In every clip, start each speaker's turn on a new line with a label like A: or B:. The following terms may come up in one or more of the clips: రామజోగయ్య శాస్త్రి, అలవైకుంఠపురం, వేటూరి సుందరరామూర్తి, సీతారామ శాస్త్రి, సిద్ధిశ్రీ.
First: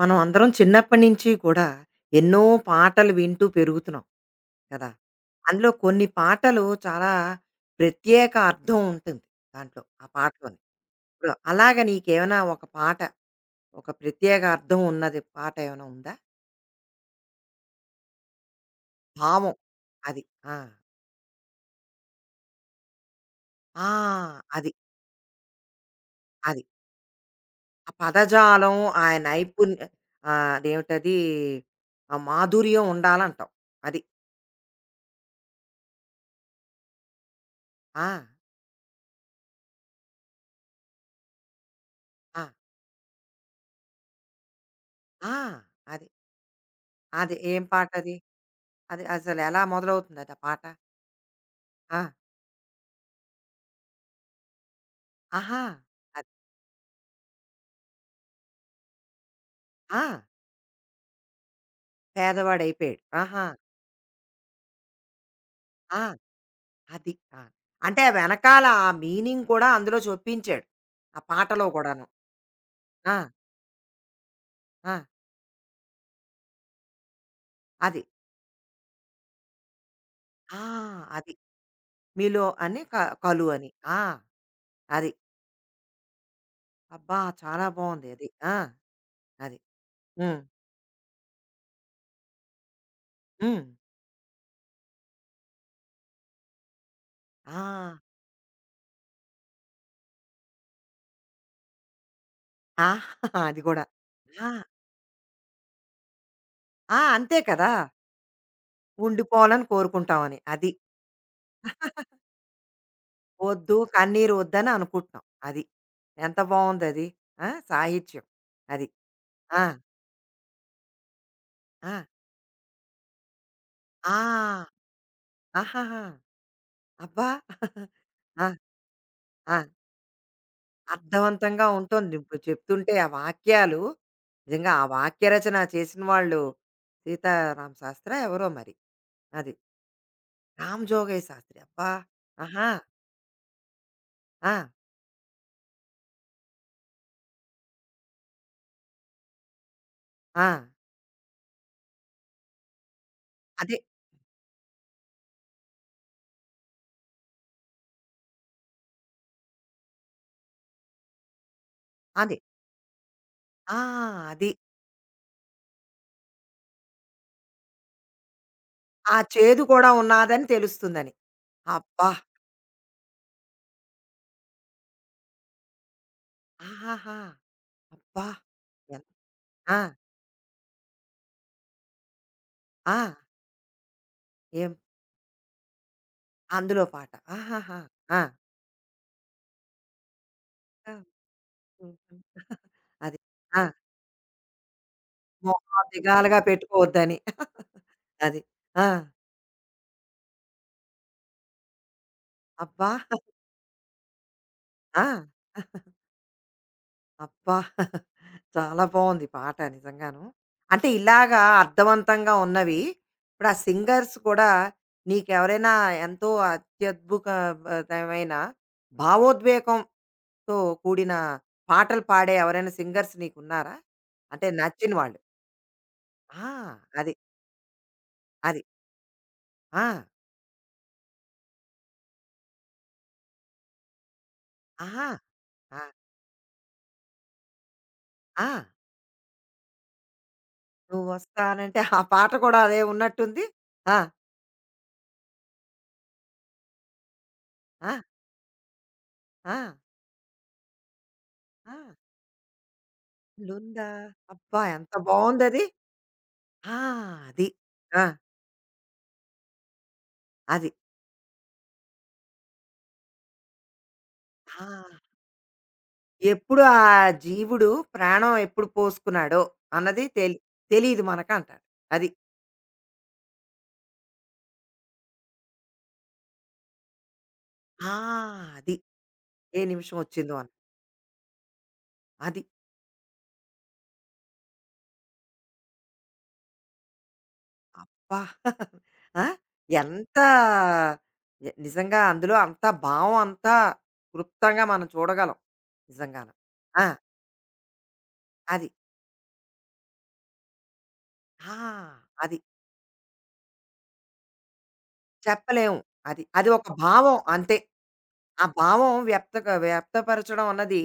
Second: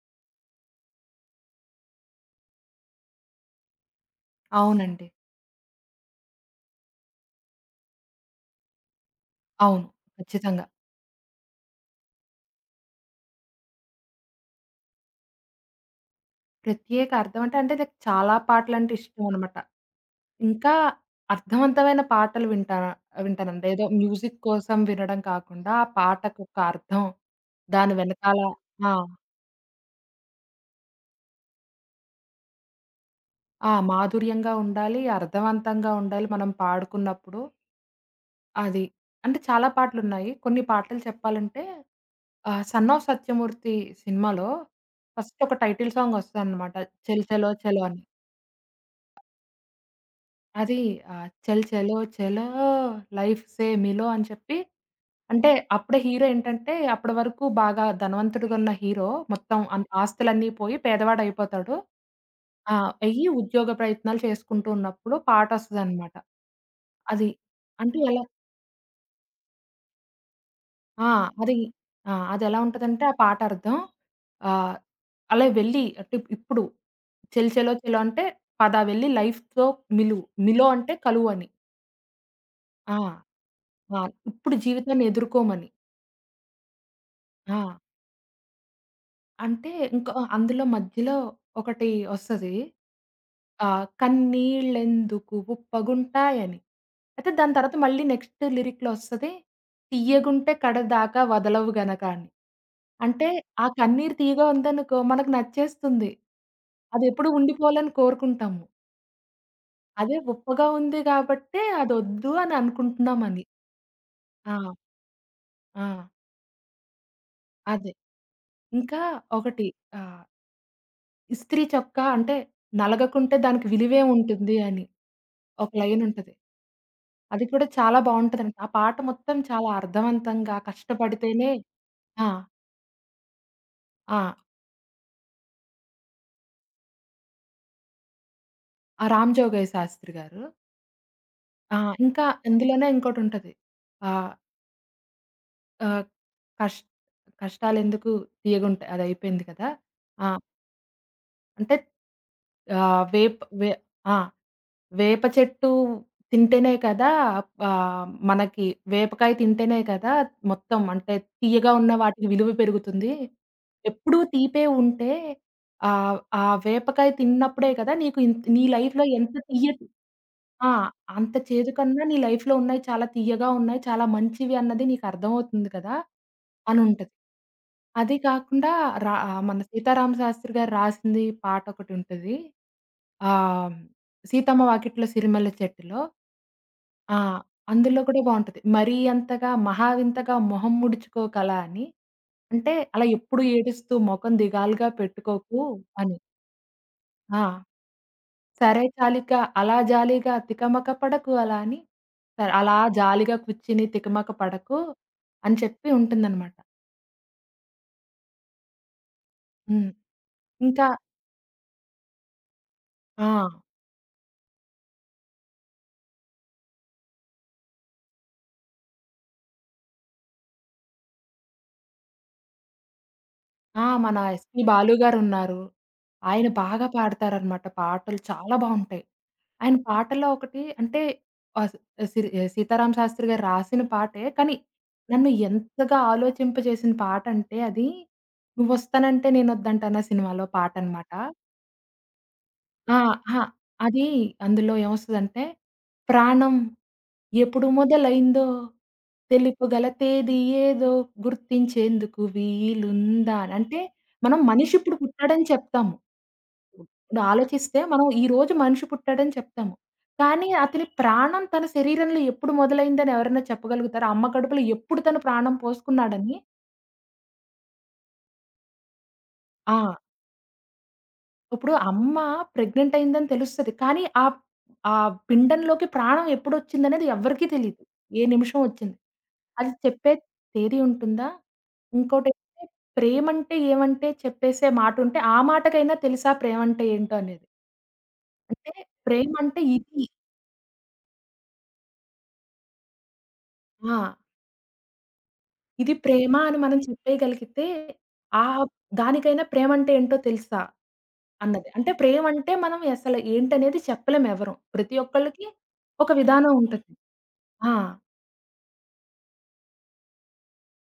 A: మనం అందరం చిన్నప్పటి నుంచి కూడా ఎన్నో పాటలు వింటూ పెరుగుతున్నాం కదా.
B: అవునండి.
A: అందులో కొన్ని పాటలు చాలా ప్రత్యేక అర్థం ఉంటుంది దాంట్లో
B: అవును.
A: ఆ పాటలోని
B: ఖచ్చితంగా.
A: ఇప్పుడు అలాగ నీకేమైనా ఒక పాట, ఒక ప్రత్యేక అర్థం ఉన్నది పాట ఏమైనా ఉందా?
B: ప్రత్యేక అర్థం అంటే, అంటే నాకు చాలా పాటలంటే
A: భావం,
B: ఇష్టమనమాట.
A: అది, ఆ
B: ఇంకా అర్థవంతమైన పాటలు వింటానండి. ఏదో
A: ఆ,
B: మ్యూజిక్
A: అది,
B: కోసం వినడం కాకుండా, ఆ పాటకొక
A: అది,
B: అర్థం,
A: ఆ
B: దాని వెనకాల
A: పదజాలం,
B: ఆ!
A: ఆ నైపుణ్య, అదేమిటది, ఆ మాధుర్యం ఉండాలంటాం.
B: ఆ!
A: అది,
B: మాధుర్యంగా ఉండాలి, అర్థవంతంగా ఉండాలి మనం పాడుకున్నప్పుడు.
A: ఆ,
B: అది. అంటే చాలా పాటలున్నాయి. కొన్ని పాటలు చెప్పాలంటే
A: ఆ,
B: 'సన్ ఆఫ్ సత్యమూర్తి' సినిమాలో
A: ఆ,
B: ఫస్ట్ ఒక టైటిల్
A: అది
B: సాంగ్ వస్తదనమాట. 'చెల్
A: అది
B: చెలో
A: ఏం
B: చెలో'
A: పాట
B: అని.
A: అది? అది అసలెలా మొదలవుతుందది ఆ పాట?
B: అది 'చల్ చలో
A: ఆ!
B: చలో లైఫ్ సే మిలో' అని చెప్పి అంటే
A: ఆహా!
B: అప్పుడే హీరో
A: అది.
B: ఏంటంటే అప్పటి వరకు బాగా ధనవంతుడుగున్న హీరో మొత్తం అన్
A: ఆ!
B: ఆస్తులన్నీ పోయి పేదవాడయిపోతాడు. ఆ!
A: పేదవాడయిపోయాడు.
B: అయ్యి
A: ఆహా!
B: ఉద్యోగ ప్రయత్నాలు చేసుకుంటూ ఉన్నప్పుడు
A: ఆ!
B: పాటొస్తదనమాట.
A: అది.
B: అది
A: ఆ!
B: అంటే
A: అంటే
B: ఎలా
A: వెనకాల ఆ మీనింగ్ కూడా అందులో చొప్పించాడు.
B: ఆ!
A: ఆ
B: అది
A: పాటలో కూడాను.
B: ఆ! అదెలా ఉంటదంటే ఆ
A: ఆ!
B: పాట అర్థం ఆహ్,
A: ఆ!
B: అలా వెళ్ళి అంటే ఇప్పుడు 'చెల్ చలో చలో'
A: అది.
B: అంటే పద వెళ్ళి లైఫ్‌తో మిలువు.
A: ఆ!
B: మిలో అంటే
A: అది.
B: కలువని.
A: మీలో అని క
B: ఆ!
A: కలు అని. ఆ!
B: ఆ! ఇప్పుడు జీవితాన్ని
A: అది.
B: ఎదుర్కోమని.
A: అబ్బా!
B: ఆ!
A: చాలా బావుంది అది. ఆ! అది.
B: అంటే ఇంకా
A: హ్మ్.
B: అందులో మధ్యలో ఒకటి ఒస్తది.
A: హ్మ్.
B: కన్నీళ్ళెందుకు ఉప్పగుంటాయని. అయితే దాని
A: ఆ!
B: తర్వాత మళ్ళీ నెక్స్ట్ లిరిక్‌లో ఒస్తది. తియ్యగుంటే కడదాకా వదలవు గనక అని.
A: ఆ!
B: అంటే
A: అది
B: ఆ
A: గూడా.
B: కన్నీరు తియ్యగా
A: ఆ!
B: ఉందనుకో మనకు నచ్చేస్తుంది.
A: ఆ!
B: అదెప్పుడు
A: అంతే కదా!
B: ఉండిపోవాలని కోరుకుంటాము.
A: ఉండిపోవాలని
B: అదే
A: కోరుకుంటామని.
B: ఉప్పగా
A: అది.
B: ఉంది కాబట్టే అదొద్దు అని అనుకుంటున్నామని.
A: వద్దు కన్నీరు
B: ఆ!
A: వద్దని అనుకుంటున్నాం. అది.
B: ఆ!
A: ఎంత బావుందది. ఆ!
B: అదే.
A: సాహిత్యం. అది.
B: ఇంకా
A: ఆ!
B: ఒకటి ఆహ్ ఇస్త్రీ
A: ఆ!
B: చొక్కా అంటే నలగకుంటే దానికి విలువే
A: ఆ!
B: ఉంటుంది అని ఒక
A: ఆహాహా!
B: లైన్ ఉంటది.
A: అబ్బా!
B: అది కూడా చాలా
A: ఆ!
B: బావుంటదండి. ఆ పాట మొత్తం
A: ఆ!
B: చాలా అర్థవంతంగా కష్టపడితేనే
A: అర్థవంతంగా ఉంటుంది.
B: ఆ!
A: ఇప్పుడు చెప్తుంటే ఆ వాక్యాలు
B: ఆ!
A: నిజంగా ఆ వాక్య రచన చేసిన వాళ్ళు సీతారామ శాస్త్రా ఎవరో మరి.
B: ఆ 'రామ్
A: అది.
B: జోగయ్య శాస్త్రి' గారు.
A: రామజోగయ్య శాస్త్రి.
B: ఆ!
A: అబ్బా!
B: ఇంకా
A: ఆహా!
B: ఇందులోనే ఇంకోటుంటది. ఆహ్,
A: ఆ!
B: ఆహ్, కష్ కష్టాలెందుకు తీయగుంటాయి అదయిపోయింది కదా! ఆ!
A: ఆ!
B: అంటే ఆహ్, వేప్ వే
A: అదే.
B: ఆ! వేప చెట్టు తింటేనే కదా! మనకి వేపకాయ తింటేనే కదా! మొత్తం అంటే తియ్యగా ఉన్న వాటికి
A: అదే.
B: విలువ పెరుగుతుంది.
A: ఆ!
B: ఎప్పుడూ
A: అది.
B: తీపే ఉంటే ఆ వేపకాయ తిన్నప్పుడే కదా! నీకు నీ లైఫ్‌లో
A: ఆ
B: ఎంత
A: చేదు
B: తియ్యటి
A: కూడా ఉన్నాదని
B: ఆ!
A: తెలుస్తుందని.
B: అంత చేదు కన్నా
A: అబ్బా!
B: నీ లైఫ్‌లో ఉన్నాయి చాలా తియ్యగా ఉన్నాయి, చాలా మంచివి అన్నది నీకు అర్థమవుతుంది కదా! అనుంటది.
A: ఆహాహా!
B: అది
A: అబ్బా!
B: కాకుండా
A: ఎన్
B: ఆ, మన
A: ఆ!
B: సీతారామ శాస్త్రి గారు రాసింది పాటొకటుంటది.
A: ఆ!
B: ఆహ్ 'సీతమ్మ
A: ఏం
B: వాకిట్లో సిరిమల్లె చెట్టులో'
A: అందులో పాట.
B: ఆ!
A: ఆహాహా!
B: అందులో
A: ఆ!
B: కూడా బావుంటది. మరీ అంతగా మహా వింతగా మొహం
A: ఆ!
B: ముడుచుకోకలా అని.
A: హ్మ్. హ్మ్.
B: అంటే అలా
A: అది.
B: ఎప్పుడు
A: ఆ!
B: ఏడుస్తూ మొఖం దిగాలుగా పెట్టుకోకు
A: మొహం
B: అని.
A: దిగాలుగా పెట్టుకోవద్దని.
B: ఆ!
A: అది.
B: సరే
A: ఆ!
B: చాలిక అలా జాలిగా తికమక పడకు అలా అని. సరే అలా
A: అబ్బా!
B: జాలిగా కూర్చుని తికమక పడకు
A: ఆ!
B: అని చెప్పి ఉంటుందనమాట.
A: అబ్బా! చాలా బావుంది పాట
B: హ్మ్.
A: నిజంగాను.
B: ఇంకా
A: అంటే ఇలాగా అర్థవంతంగా ఉన్నవి,
B: ఆ!
A: ఇప్పుడు ఆ సింగర్స్ కూడా నీకెవరైనా ఎంతో అత్యద్భుతమైన భావోద్వేగంతో కూడిన పాటలు పాడే ఎవరైనా సింగర్స్ నీకున్నారా?
B: ఆ! మన
A: అంటే
B: ఎస్‌పి
A: నచ్చిన
B: బాలు
A: వాళ్ళు.
B: గారున్నారు.
A: ఆ!
B: ఆయన బాగా
A: అది.
B: పాడతారనమాట పాటలు చాలా
A: అది.
B: బావుంటాయి. ఆయన
A: ఆ!
B: పాటల్లో ఒకటి అంటే ఆహ్, 'సీతారామ శాస్త్రి' గారు రాసిన పాటే. కానీ
A: ఆహా!
B: నన్ను
A: ఆ!
B: ఎంతగా ఆలోచింపజేసిన పాటంటే అది
A: ఆ!
B: 'నువ్వొస్తానంటే నేనొద్దంటానా' సినిమాలో పాటనమాట.
A: నువ్వొస్తానంటే ఆ పాట కూడా అదే
B: ఆ! అహా!
A: ఉన్నట్టుంది. ఆ!
B: అది అందులో ఏమొస్తదంటే, ప్రాణం ఎప్పుడు
A: ఆ!
B: మొదలైందో
A: ఆ!
B: తెలుపగల తేదీ ఏదో
A: ఆ!
B: గుర్తించేందుకు వీలుందా అని. అంటే
A: లుందా.
B: మనం
A: అబ్బా! ఎంత
B: మనిషిప్పుడు పుట్టాడని
A: బావుందది.
B: చెప్తాము.
A: ఆ!
B: ఇప్పుడు
A: అది.
B: ఆలోచిస్తే
A: ఆ!
B: మనం ఈ రోజు మనిషి పుట్టాడని చెప్తాము. కానీ
A: అది.
B: అతని ప్రాణం తన శరీరంలో ఎప్పుడు మొదలైందని ఎవరైనా చెప్పగలుగుతారా? అమ్మ కడుపులో
A: ఆ!
B: ఎప్పుడు తను ప్రాణం పోసుకున్నాడని
A: ఎప్పుడు ఆ జీవుడు ప్రాణం ఎప్పుడు పోసుకున్నాడో
B: ఆ!
A: అన్నది తెలీదు మనకంటారు.
B: ఇప్పుడు
A: అది.
B: అమ్మ ప్రెగ్నెంట్ అయిందని తెలుస్తది. కానీ ఆ ఆ పిండంలోకి ప్రాణం ఎప్పుడొచ్చిందనేది ఎవ్వరికీ తెలీదు.
A: ఆ!
B: ఏ నిమిషం
A: అది.
B: ఒచ్చింది.
A: ఏ
B: అది
A: నిమిషం
B: చెప్పే
A: వచ్చిందో అని.
B: తేదీ ఉంటుందా?
A: అది.
B: ఇంకోటేంటంటే ప్రేమంటే ఏమంటే చెప్పేసే మాటుంటే ఆ మాటకైనా తెలుసా ప్రేమంటే ఏంటో అనేది.
A: అబ్బా!
B: అంటే
A: ఆ!
B: ప్రేమంటే ఇది.
A: ఎంత నిజంగా అందులో అంత భావం అంతా
B: ఆ!
A: క్లుప్తంగా మనం చూడగలం.
B: ఇది
A: నిజంగాను.
B: ప్రేమ అని మనం
A: ఆ!
B: చెప్పేయగలిగితే, ఆ
A: అది.
B: దానికైనా ప్రేమంటే ఏంటో తెలుసా?
A: ఆ!
B: అన్నది. అంటే
A: అది.
B: ప్రేమంటే మనం అసలు ఏంటనేది చెప్పలేమెవరం. ప్రతి ఒక్కళ్ళకి
A: చెప్పలేము.
B: ఒక
A: అది. అది
B: విధానం
A: ఒక
B: ఉంటది.
A: భావం అంతే.
B: ఆ!
A: ఆ భావం వ్యక్తపరచడం అన్నది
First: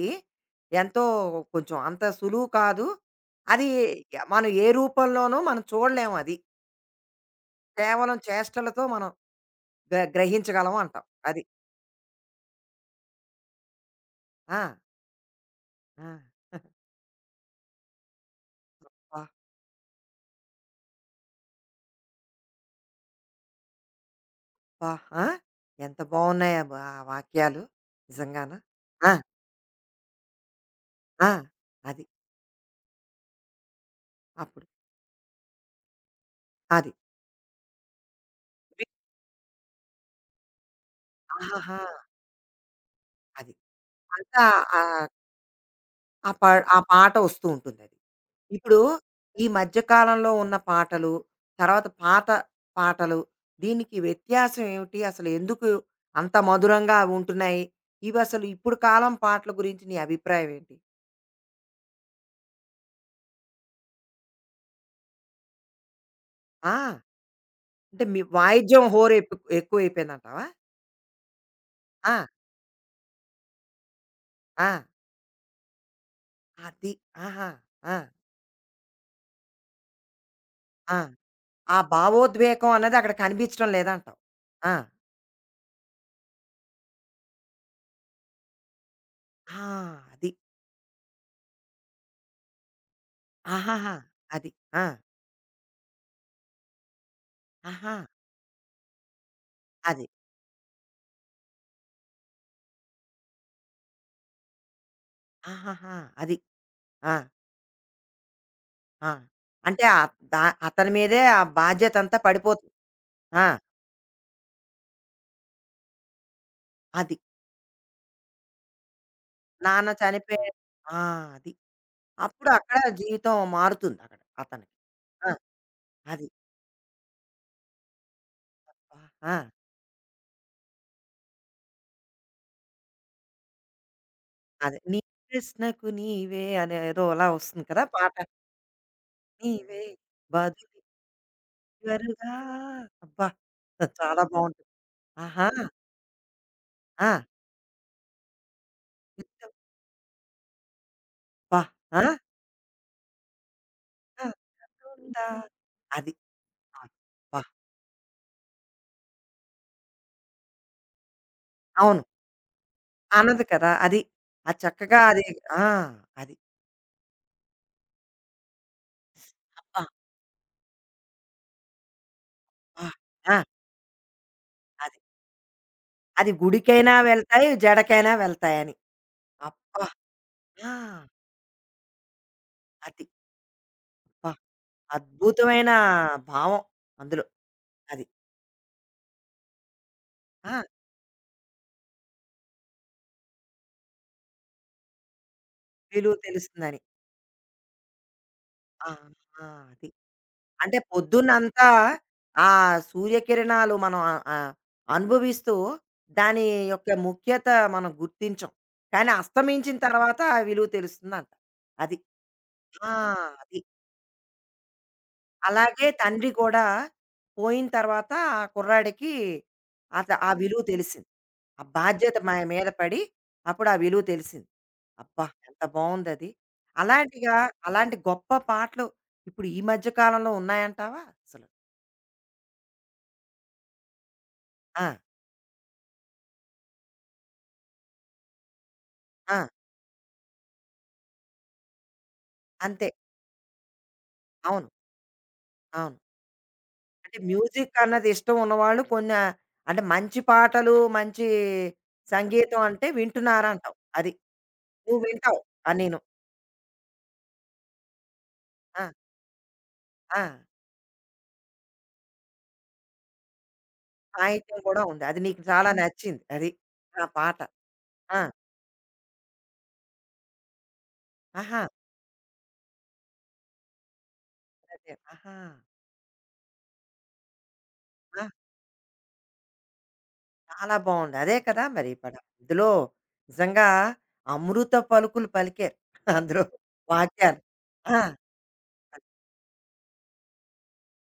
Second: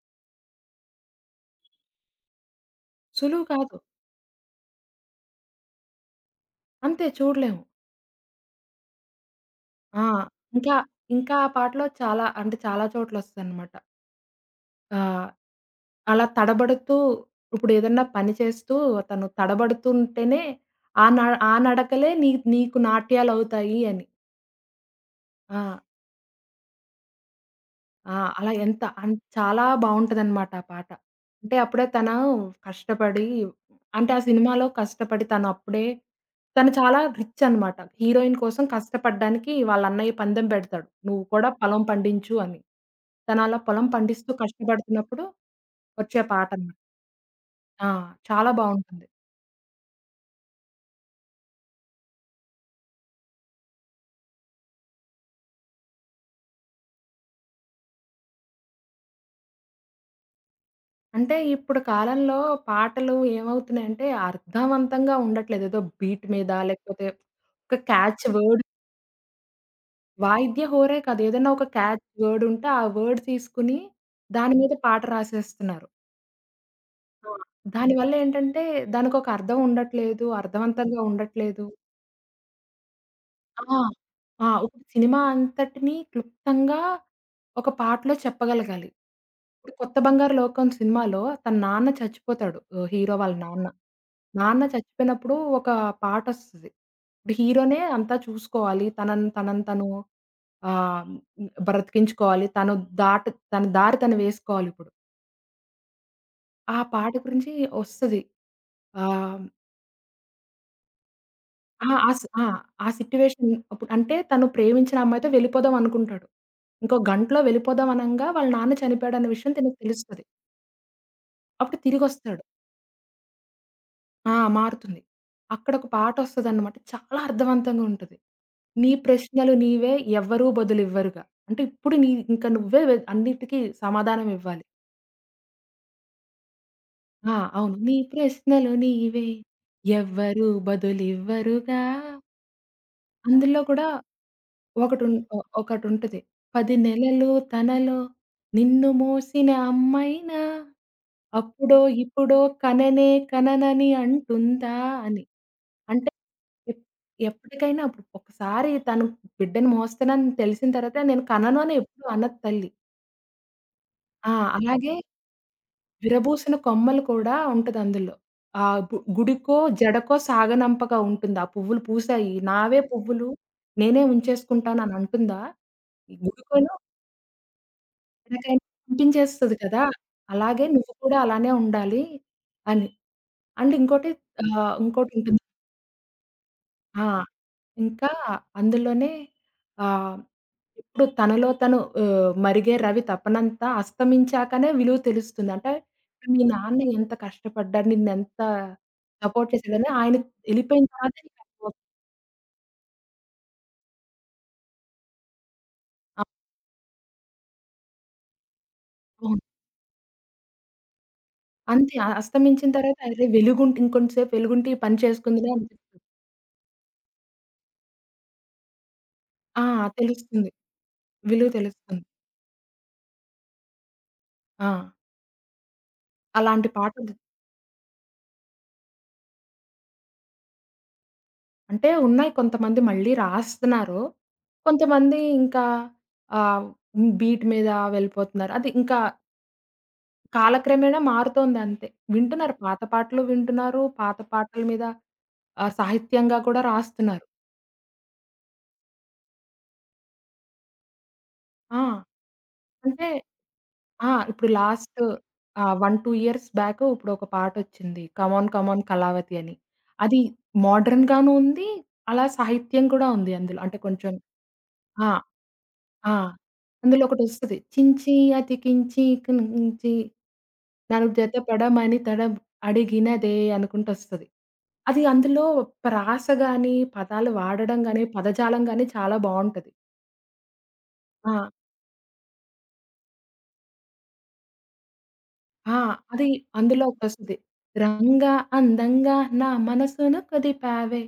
A: ఎంతో కొంచెం అంత సులువు కాదు.
B: సులువు
A: అది
B: కాదు.
A: మనం ఏ రూపంలోనూ మనం చూడలేము అది.
B: అంతే చూడలేము.
A: కేవలం చేష్టలతో మనం గ
B: ఆ! ఇంకా,
A: గ్రహించగలం అంటాం.
B: ఇంకా
A: అది.
B: ఆ పాటలో చాలా అంటే చాలా చోట్లొస్తదనమాట.
A: ఆ!
B: ఆహ్,
A: ఆ!
B: అలా తడబడుతూ ఇప్పుడేదన్నా పని చేస్తూ
A: అబ్బా!
B: తను తడబడుతుంటేనే ఆ న ఆ నడకలే నీకు నాట్యాలవుతాయి అని.
A: అబ్బా! ఆ!
B: ఆ!
A: ఎంత బావున్నాయి ఆ వాక్యాలు
B: ఆ! అలా
A: నిజంగాను.
B: ఎంత అం
A: ఆ!
B: చాలా బావుంటదనమాట ఆ పాట.
A: ఆ!
B: అంటే అప్పుడే
A: అది.
B: తను కష్టపడి అంటే ఆ
A: అప్పుడు
B: సినిమాలో కష్టపడి తనప్పుడే తను
A: అది.
B: చాలా రిచ్ అనమాట. హీరోయిన్ కోసం కష్టపడ్డానికి వాళ్ళ అన్నయ్య పందెం పెడతాడు. "నువ్వు కూడా
A: ఆహాహా!
B: పొలం పండించు" అని. తను
A: అది.
B: అలా పొలం పండిస్తూ
A: అంతా ఆ
B: కష్టపడుతున్నప్పుడు వచ్చే
A: ఆ పా
B: పాటనమాట.
A: ఆ పాట వస్తూ
B: ఆ!
A: ఉంటుందది.
B: చాలా
A: ఇప్పుడు
B: బావుంటుంది.
A: ఈ మధ్య కాలంలో ఉన్న పాటలు, తర్వాత పాత పాటలు, దీనికి వ్యత్యాసం ఏమిటి? అసలు ఎందుకు అంత మధురంగా అవి ఉంటున్నాయి? ఇవసలు ఇప్పుడు కాలం పాటల గురించి నీ అభిప్రాయం ఏంటి?
B: అంటే ఇప్పుడు కాలంలో పాటలు ఏమవుతున్నాయంటే అర్థవంతంగా ఉండట్లేదు. ఏదో బీట్ మీద
A: ఆ!
B: లేకపోతే ఒక
A: అంటే మీ
B: క్యాచ్ వర్డ్
A: వాయిద్యం హోరు ఎప్పు ఎక్కువైపోయిందంటావా?
B: వాయిద్య హోరే కాదు. ఏదైనా ఒక క్యాచ్
A: ఆ!
B: వర్డ్ ఉంటే, ఆ వర్డ్ తీసుకొని దాని
A: ఆ!
B: మీద పాట రాసేస్తున్నారు.
A: అది.
B: ఆ!
A: ఆహా! ఆ!
B: దానివల్ల ఏంటంటే, దానికొక అర్థం ఉండట్లేదు.
A: ఆ!
B: అర్థవంతంగా ఉండట్లేదు.
A: ఆ భావోద్వేగం అన్నది అక్కడ కనిపించడం
B: ఆ!
A: లేదంటావు.
B: ఆ! ఒక
A: ఆ!
B: సినిమా అంతటిని క్లుప్తంగా ఒక పాటలో చెప్పగలగాలి.
A: ఆ!
B: ఇప్పుడు 'కొత్త
A: అది.
B: బంగారు లోకం' సినిమాలో తన నాన్న చచ్చిపోతాడు. హీరో వాళ్ళ నాన్న.
A: ఆహాహా! అది.
B: నాన్న
A: ఆ!
B: చచ్చిపోయినప్పుడు ఒక పాటొస్తది. ఇప్పుడు హీరోనే
A: ఆహా!
B: అంతా చూసుకోవాలి. తనని తనని తను
A: అది.
B: ఆహ్, హ్మ్. బ్రతికించుకోవాలి. తను దాట తన దారి తను వేసుకోవాలిప్పుడు.
A: ఆహాహా! అది.
B: ఆ పాట
A: ఆ!
B: గురించి ఒస్తది.
A: ఆ!
B: ఆహ్,
A: అంటే ఆహ్, ద అతని మీదే ఆ
B: ఆ! ఆ
A: బాధ్యతంతా
B: సి ఆ!
A: పడిపోతుంది.
B: ఆ
A: ఆ!
B: సిట్యుయేషన్ అప్పుడు అంటే తను ప్రేమించిన అమ్మాయితో వెళ్ళిపోదాం అనుకుంటాడు. ఇంకో
A: అది.
B: గంటలో వెళ్ళిపోదాం అనంగా వాళ్ళ నాన్న చనిపోయాడన్న విషయం తనకి
A: నాన్న
B: తెలుస్తది.
A: చనిపోయే ఆ! అది.
B: అప్పుడు తిరిగొస్తాడు.
A: అప్పుడు అక్కడ జీవితం మారుతుందక్కడ
B: ఆ!
A: అతనికి.
B: మారుతుంది.
A: ఆ!
B: అక్కడొక
A: అది.
B: పాటొస్తదనమాట. చాలా అర్థవంతంగా ఉంటది. నీ
A: ఆ!
B: ప్రశ్నలు నీవే ఎవ్వరూ బదులివ్వరుగా. అంటే ఇప్పుడు నీ ఇంక నువ్వే వె అన్నిటికి సమాధానం ఇవ్వాలి.
A: అదే. నీ కృష్ణకు నీవే అనే ఏదో అలా
B: ఆ!
A: వస్తుంది
B: అవును.
A: కదా!
B: నీ
A: పాట.
B: ప్రశ్నలు నీవే
A: నీవే
B: ఎవ్వరు బదులివ్వరుగా
A: బదులివ్వరుగా. అబ్బా!
B: అందులో కూడా
A: చాలా బావుంటుంది.
B: ఒకటున్ ఒ
A: ఆహా!
B: ఒకటుంటది. 10
A: ఆ!
B: నెలలు తనలో నిన్ను మోసిన అమ్మైనా
A: అబ్బా!
B: అప్పుడో
A: ఆ!
B: ఇప్పుడో కననే కననని
A: ఆ!
B: అంటుందా అని.
A: గుండా.
B: అంటే
A: అది. ఆ!
B: ఎప్
A: అబ్బా!
B: ఎప్పటికైనా అప్పుడు ఒకసారి తను బిడ్డను మోస్తున్నానని తెలిసిన తర్వాత నేను కనను అని
A: అవును.
B: ఎప్పుడు అనదు తల్లి.
A: అనదు కదా! అది.
B: ఆ!
A: అది
B: అలాగే
A: చక్కగా అది ఆ! అది.
B: విరబూసిన కొమ్మలు కూడా ఉంటదందులో. ఆ గుడికో,
A: ఆ!
B: జడకో సాగనంపగా ఉంటుంది. ఆ పువ్వులు పూసాయి. నావే
A: ఆ!
B: పువ్వులు
A: ఆ!
B: నేనే
A: అది.
B: ఉంచేసుకుంటాననంటుందా? ఈ
A: అది
B: గుడికోనో
A: గుడికైనా వెళ్తాయి, జడకైనా
B: ఎక్కడికైనా
A: వెళ్తాయని.
B: పంపించేస్తది కదా!
A: అబ్బా!
B: అలాగే
A: ఆ!
B: నువ్వు కూడా అలానే ఉండాలి అని.
A: అది.
B: అండ్ ఇంకోటి
A: అబ్బా!
B: ఇంకోటుంటుంది.
A: అద్భుతమైన భావం
B: ఆ!
A: అందులో. అది.
B: ఇంకా అందులోనే ఆహ్
A: ఆ!
B: ఇప్పుడు తనలో తను మరిగే రవి తపనంత అస్తమించాకనే విలువ తెలుస్తుంది. అంటే
A: విలువ
B: మీ
A: తెలుస్తుందని.
B: నాన్న ఎంత కష్టపడ్డాడు, నిన్నెంత
A: ఆ! ఆ!
B: సపోర్ట్
A: అది.
B: చేసాడని ఆయన
A: అంటే
B: ఎళ్ళిపోయిన తర్వాతే
A: పొద్దున్నంతా
B: నీకర్థమవుతుంది.
A: ఆ సూర్యకిరణాలు మనం ఆహ్, ఆహ్, అనుభవిస్తూ
B: ఆ!
A: దాని యొక్క ముఖ్యత మనం గుర్తించం. కానీ
B: అవును.
A: అస్తమించిన తర్వాత ఆ విలువ తెలుస్తుందంట.
B: అంతే
A: అది.
B: అస్తమించిన
A: ఆ!
B: తర్వాత అరే!
A: అది.
B: వెలుగుంటే ఇంకొంచెం సేపు వెలుగుంటే ఈ పని చేసుకుందులే
A: అలాగే
B: అనిపిస్తుంది.
A: తండ్రి కూడా పోయిన తర్వాత ఆ కుర్రాడికి
B: ఆ!
A: అత ఆ
B: తెలుస్తుంది.
A: విలువ తెలిసింది.
B: విలువ
A: ఆ
B: తెలుస్తుంది.
A: బాధ్యత మా మీద పడి అప్పుడు ఆ విలువ తెలిసింది.
B: ఆ!
A: అబ్బా! ఎంత బావుందది.
B: అలాంటి పాటలు
A: అలాంటిగా అలాంటి గొప్ప పాటలు ఇప్పుడు ఈ మధ్య కాలంలో ఉన్నాయంటావా అసలు?
B: అంటే ఉన్నాయి కొంతమంది మళ్ళీ రాస్తున్నారు.
A: ఆ!
B: కొంతమంది ఇంకా ఆహ్, బీట్ మీద వెళ్ళిపోతున్నారు. అది ఇంకా
A: ఆ!
B: కాలక్రమేణా మారుతోందంతే. వింటున్నారు. పాత
A: అంతే.
B: పాటలు వింటున్నారు. పాత పాటల
A: అవును.
B: మీద
A: అవును.
B: సాహిత్యంగా కూడా
A: అంటే
B: రాస్తున్నారు.
A: మ్యూజిక్ అన్నది ఇష్టం ఉన్నవాళ్ళు కొన్ని అంటే మంచి పాటలు, మంచి
B: ఆ!
A: సంగీతం అంటే
B: అంటే
A: వింటున్నారంటావు.
B: ఆ!
A: అది.
B: ఇప్పుడు లాస్ట్
A: నువ్వు వింటావు. ఆ!
B: 1,
A: నేను.
B: 2 ఇయర్స్ బ్యాక్ ఇప్పుడొక పాటొచ్చింది. 'కమాన్ కమాన్
A: ఆ!
B: కలావతి' అని. అది
A: ఆ!
B: మోడర్న్‌గాను ఉంది. అలా సాహిత్యం కూడా ఉంది అందులో. అంటే కొంచెం
A: సాహిత్యం కూడా ఉంది.
B: ఆ!
A: అది నీకు చాలా హ్మ్.
B: ఆ!
A: నచ్చింది. అది.
B: అందులో
A: ఆ పాట.
B: ఒకటొస్తది. చించి
A: ఆ!
B: అతికించి కుంచి నాలుగు జత
A: ఆహా!
B: పడమని తడం అడిగినదే అనుకుంటొస్తది.
A: అదే.
B: అది
A: ఆహా!
B: అందులో ప్రాస గాని, పదాలు వాడడం గాని,
A: ఆ!
B: పదజాలం గాని చాలా బావుంటది.
A: చాలా బావుంది. అదే
B: ఆ!
A: కదా! మరి పడ ఇందులో నిజంగా అమృత పలుకులు పలికారు.
B: ఆ! అది
A: అందులో
B: అందులో ఒకటొస్తది.
A: వాక్యాలు. ఆ!
B: రంగా అందంగా నా మనసును కదిపావే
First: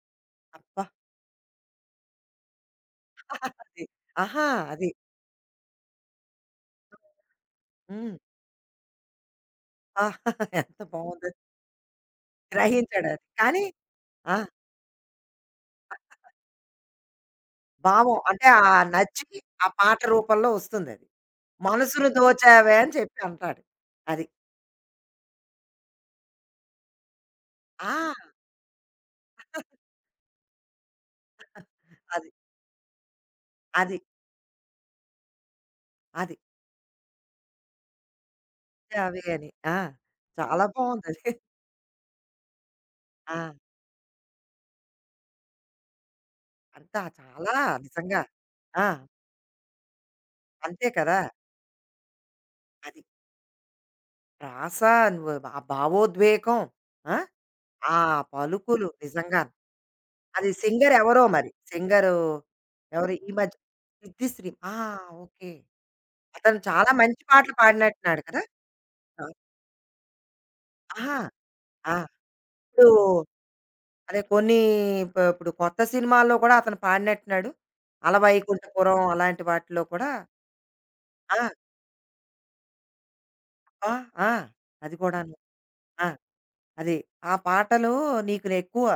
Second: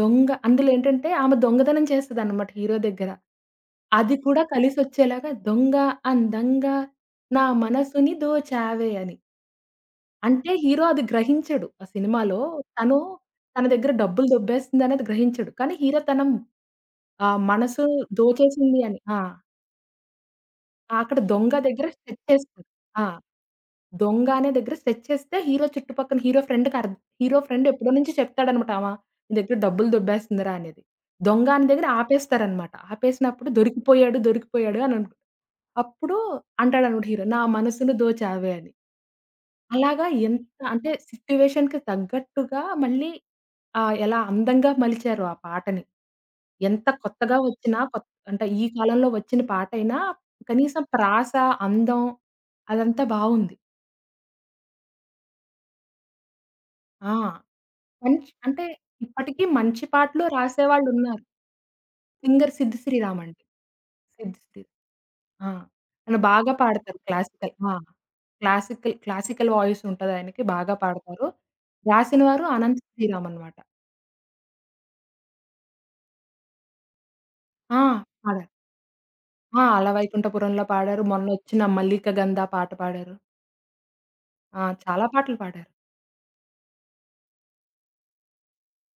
B: దొంగ అందులో
A: అబ్బా!
B: ఏంటంటే ఆమె దొంగతనం చేస్తదనమాట హీరో దగ్గర.
A: అది.
B: అది కూడా
A: ఆహా! అది.
B: కలిసొచ్చేలాగా దొంగ అందంగా నా మనసుని
A: హ్మ్.
B: దోచావే అని.
A: ఆ!
B: అంటే
A: ఎంత
B: హీరో అది
A: బావుందో
B: గ్రహించడు. ఆ సినిమాలో తను
A: గ్రహించాడది. కానీ
B: తన దగ్గర డబ్బులు
A: ఆ!
B: దొబ్బేస్తుందనేది గ్రహించడు. కానీ హీరో తన మనసు
A: భావం అంటే
B: దోచేసింది అని. ఆ!
A: నచ్చి ఆ పాట రూపంలో
B: ఆ,
A: వస్తుందది.
B: అక్కడ దొంగ దగ్గర
A: మనసును
B: సెట్ చేస్తాడు.
A: దోచావే అని
B: ఆ!
A: చెప్పి అంటాడు. అది.
B: దొంగ అనే దగ్గర సెట్ చేస్తే హీరో చుట్టుపక్కన హీరో ఫ్రెండ్‌కి అర్ హీరో ఫ్రెండ్ ఎప్పుడో
A: ఆ!
B: నుంచి చెప్తాడనమాట. నీ దగ్గర డబ్బులు దొబ్బేస్తుందిరా అనేది. దొంగ అనే దగ్గర
A: అది.
B: ఆపేస్తారనమాట. ఆపేసినప్పుడు
A: అది.
B: దొరికిపోయాడు, దొరికిపోయాడు అని అప్పుడు
A: అది.
B: అంటాడన్నమాట హీరో. నా మనసును దోచావే అని.
A: అవి అని. ఆ!
B: అలాగా ఎంత
A: చాలా
B: అంటే
A: బావుందది.
B: సిట్యుయేషన్‌కి తగ్గట్టుగా మళ్ళీ
A: ఆ!
B: ఎలా అందంగా మలిచారు ఆ పాటని. ఎంత
A: అంతా
B: కొత్తగా
A: చాలా
B: వచ్చినా
A: నిజంగా.
B: అంటే ఈ
A: ఆ!
B: కాలంలో వచ్చిన పాటైనా కనీసం
A: అంతే కదా!
B: ప్రాస, అందం
A: అది.
B: అదంతా బావుంది.
A: ప్రాస నువ్వు ఆ భావోద్వేగం.
B: ఆ!
A: ఆ! ఆ
B: మంచి అంటే
A: పలుకులు
B: ఇప్పటికీ
A: నిజంగాను.
B: మంచి పాటలు
A: అది సింగర్
B: రాసేవాళ్ళున్నారు.
A: ఎవరో మరి? సింగరు
B: సింగర్ సిద్
A: ఎవరు ఈ
B: శ్రీరామండి.
A: మధ్య
B: సిద్
A: 'సిద్ధిశ్రీ'.
B: శ్రీ
A: ఆ!
B: ఆ!
A: ఓకే.
B: తను బాగా
A: అతను చాలా
B: పాడతారు
A: మంచి పాటలు
B: క్లాసికల్. ఆ!
A: పాడినట్టున్నాడు కదా!
B: క్లాసికల్, క్లాసికల్ వాయిస్ ఉంటదాయనకి బాగా
A: ఆహా!
B: పాడతారు.
A: ఆ!
B: రాసినవారు అనంత్
A: ఇప్పుడు
B: శ్రీరామ్ అనమాట.
A: అదే కొన్ని ఇప్పుడు కొత్త సినిమాల్లో కూడా అతను పాడినట్టున్నాడు.
B: ఆ! పాడారు.
A: 'అలవైకుంఠపురం' అలాంటి
B: ఆ!
A: వాటిలో
B: 'ఆల
A: కూడా
B: వైకుంఠపురంలో' పాడారు.
A: ఆ!
B: మొన్నొచ్చిన 'మల్లికగంధ' పాట పాడారు.
A: ఆ! ఆ!
B: ఆ!
A: అది
B: చాలా
A: కూడాను.
B: పాటలు పాడారు.
A: ఆ! అది. ఆ పాటలు ఎక్కువ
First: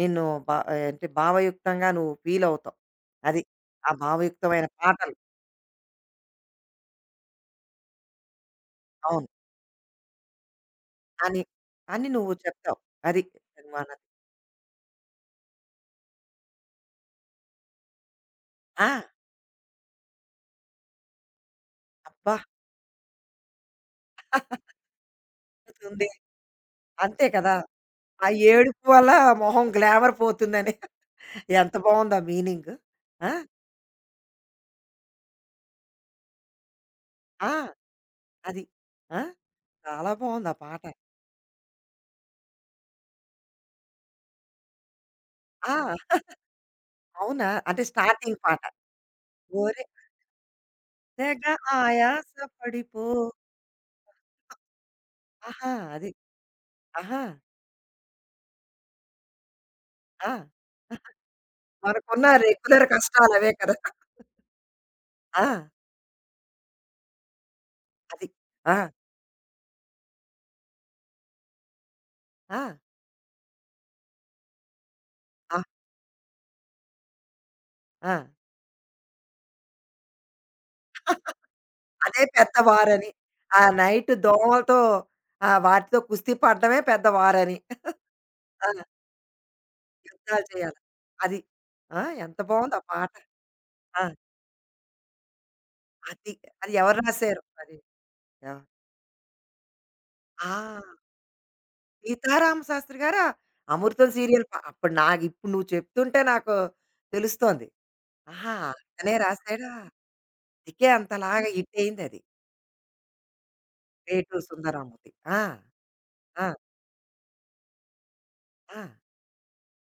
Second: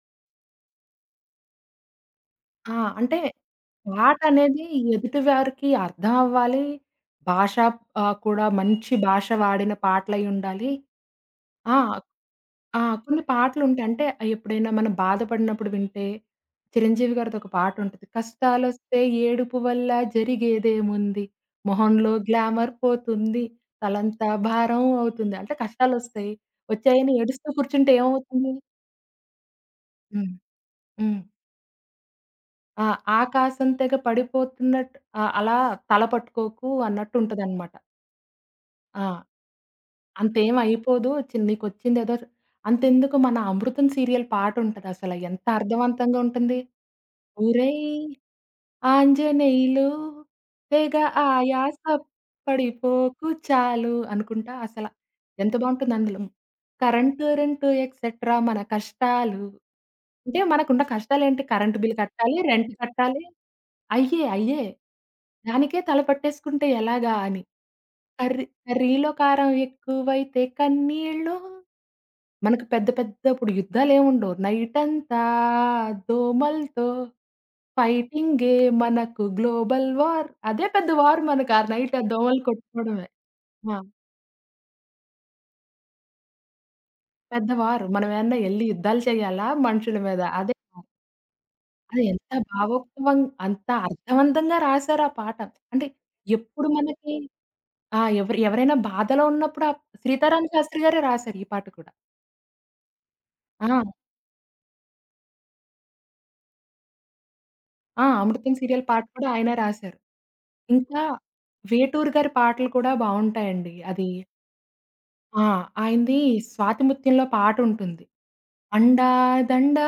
A: నిన్ను బా అంటే భావయుక్తంగా నువ్వు ఫీల్
B: ఆ!
A: అవుతావు.
B: అంటే
A: అది. ఆ
B: పాటనేది
A: భావయుక్తమైన పాటలు.
B: ఎదుటి వారికి అర్థం అవ్వాలి. భాష కూడా మంచి
A: అవును.
B: భాష వాడిన పాటలయ్యుండాలి.
A: అని,
B: ఆ!
A: అని నువ్వు చెప్తావు.
B: ఆ!
A: అది.
B: కొన్ని పాటలుంటాయి.
A: సినిమానది.
B: అంటే ఎప్పుడైనా మనం బాధపడినప్పుడు వింటే, చిరంజీవి గారిది ఒక పాటుంటది.
A: ఆ!
B: కష్టాలొస్తే ఏడుపు వల్ల జరిగేదేముంది, మొహంలో
A: అబ్బా!
B: గ్లామర్ పోతుంది, తలంతా భారం అవుతుంది. అంటే
A: అద్భుతుంది.
B: కష్టాలొస్తాయి. వచ్చాయని
A: అంతే
B: ఏడుస్తూ
A: కదా!
B: కూర్చుంటే
A: ఆ
B: ఏమవుతుంది?
A: ఏడుపు వల్ల మొహం గ్లామర్
B: హ్మ్.
A: పోతుందని.
B: హ్మ్.
A: ఎంత బావుంది ఆ మీనింగ్.
B: ఆ!
A: ఆ!
B: ఆకాశం తెగ పడిపోతున్నట్టు ఆ! అలా తల పట్టుకోకు
A: ఆ!
B: అన్నట్టుంటదనమాట.
A: అది.
B: ఆ!
A: ఆ! చాలా బావుంది ఆ
B: అంతేం
A: పాట.
B: అయిపోదు. నీకొచ్చిందేదో అంతెందుకు మన 'అమృతం' సీరియల్ పాటుంటదసల ఎంత
A: ఆ!
B: అర్థవంతంగా ఉంటుంది.
A: అవునా? అంటే
B: ఒరేయ్!
A: స్టార్టింగ్ పాట. ఒరే
B: ఆంజనేయులు తెగ
A: తెగ
B: ఆయాస
A: ఆయాస పడిపో
B: పడిపోకు చాలు అనుకుంటా అసల. ఎంత
A: ఆహా!
B: బావుంటుంది
A: అది.
B: అందులో.
A: ఆహా!
B: కరెంటు, రెంటు ఎక్సెట్రా మన కష్టాలు.
A: ఆ!
B: అంటే మనకున్న కష్టాలేంటి? కరెంట్ బిల్
A: మనకున్న
B: కట్టాలి, రెంట్
A: రెగ్యులర్
B: కట్టాలి.
A: కష్టాలవే కదా!
B: అయ్యే, అయ్యే.
A: ఆ!
B: దానికే తలపట్టేసుకుంటే ఎలాగా అని.
A: అది. ఆ!
B: కర్రీలో కారం ఎక్కువైతే కన్నీళ్ళు.
A: ఆ!
B: మనకు పెద్ద పెద్ద ఇప్పుడు యుద్ధాలేముండవు. నైటంతా
A: ఆ!
B: దోమలతో
A: ఆ!
B: ఫైటింగే మనకు గ్లోబల్ వార్. అదే పెద్ద వార్ మనకు ఆ నైట్ ఆ
A: అదే
B: దోమలు
A: పెద్ద
B: కొట్టుకోవడమే.
A: వారని. ఆ
B: ఆ!
A: నైట్ దోమలతో వాటితో కుస్తీ పడడమే పెద్ద
B: పెద్ద
A: వారని.
B: వార్. మనమేమన్నా ఎళ్లి
A: ఆ!
B: యుద్ధాలు చేయాలా మనుషుల మీద?
A: యుద్ధాలు
B: అదే
A: చేయాలి. అది. ఆ!
B: అది ఎంత
A: ఎంత బావుంది ఆ పాట.
B: భావోక్వం అంత
A: ఆ!
B: అర్థవంతంగా రాశారు ఆ పాట. అంటే
A: అది.
B: ఎప్పుడు
A: అది ఎవరు
B: మనకి
A: రాశారు అది?
B: ఆ!
A: ఎవరు?
B: ఎవరైనా బాధలో ఉన్నప్పుడు 'సీతారామ
A: ఆ!
B: శాస్త్రి' గారే రాశారు ఈ పాట కూడా.
A: సీతారామ శాస్త్రి గారా?
B: ఆ!
A: 'అమృతం' సీరియల్ ప అప్పుడు నాకు ఇప్పుడు నువ్వు చెప్తుంటే నాకు తెలుస్తోంది.
B: ఆ!
A: ఆహా!
B: 'అమృతం' సీరియల్ పాట
A: అతనే
B: కూడా ఆయనే
A: రాసాడా?
B: రాశారు.
A: అందుకే
B: ఇంకా
A: అంతలాగా హిట్
B: 'వేటూరు'
A: అయిందది.
B: గారి పాటలు కూడా బావుంటాయండి. అది
A: 'వేటూరి సుందరరామూర్తి'. ఆ!
B: ఆ! ఆయనది
A: ఆ!
B: 'స్వాతి ముత్యంలో' పాటుంటుంది.
A: ఆ!
B: అండా దండా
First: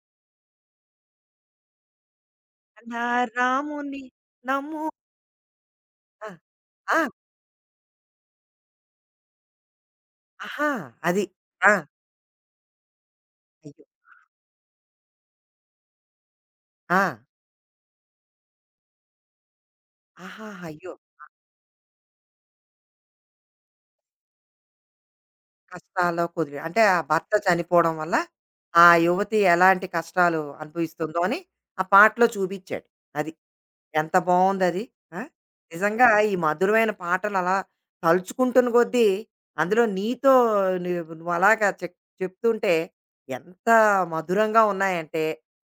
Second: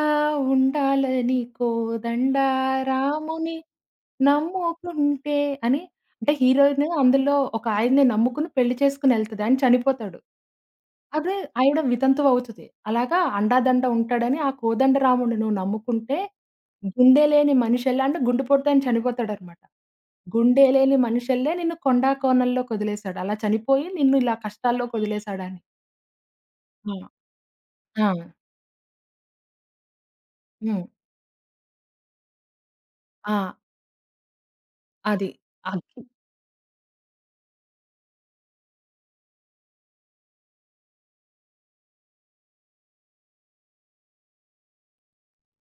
B: ఉండాలని కోదండా
A: నా
B: రాముని
A: రాముని నమ్ము
B: నమ్ముకుంటే అని
A: ఆ!
B: అంటే హీరోయిన్
A: ఆ!
B: అందులో ఒక ఆయన్ని నమ్ముకుని పెళ్లి చేసుకొని ఎళ్తది. ఆయన చనిపోతాడు.
A: ఆహా! అది.
B: అదే
A: ఆ!
B: ఆవిడ వితంతువు అవుతది. అలాగా
A: అయ్యో!
B: అండాదండ ఉంటాడని ఆ కోదండరాముడిని నువ్వు నమ్ముకుంటే
A: ఆ!
B: గుండె లేని మనిషెలా అంటే గుండెపోటుతో ఆయన చనిపోతాడనమాట.
A: ఆహాహా!
B: గుండె
A: అయ్యో!
B: లేని మనిషెల్లే నిన్ను కొండా కోనల్లోకొదిలేసాడు. అలా చనిపోయి నిన్ను ఇలా కష్టాల్లోకొదిలేసాడని.
A: కష్టాల్లో కుదిరి అంటే ఆ
B: ఆ!
A: భర్త చనిపోవడం
B: ఆ!
A: వల్ల ఆ యువతి ఎలాంటి కష్టాలు
B: హ్మ్.
A: అనుభవిస్తుందో అని ఆ పాటలో చూపించాడు. అది.
B: ఆ!
A: ఎంత బావుందది. ఆ!
B: అది. అది.
A: నిజంగా ఈ మధురమైన పాటలు అలా తలుచుకుంటున్న కొద్దీ, అందులో నీతో నీవు నువ్వలాగా చెప్ చెప్తుంటే ఎంత మధురంగా ఉన్నాయంటే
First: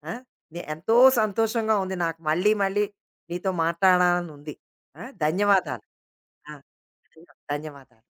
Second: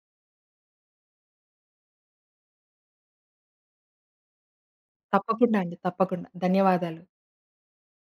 A: ఆ! నే ఎంతో సంతోషంగా ఉంది నాకు. మళ్ళీ, మళ్ళీ నీతో మాట్లాడాలనుంది. ఆ!
B: తప్పకుండా అండి.
A: ధన్యవాదాలు.
B: తప్పకుండా.
A: ఆ!
B: ధన్యవాదాలు.
A: ధన్యవాదాలు.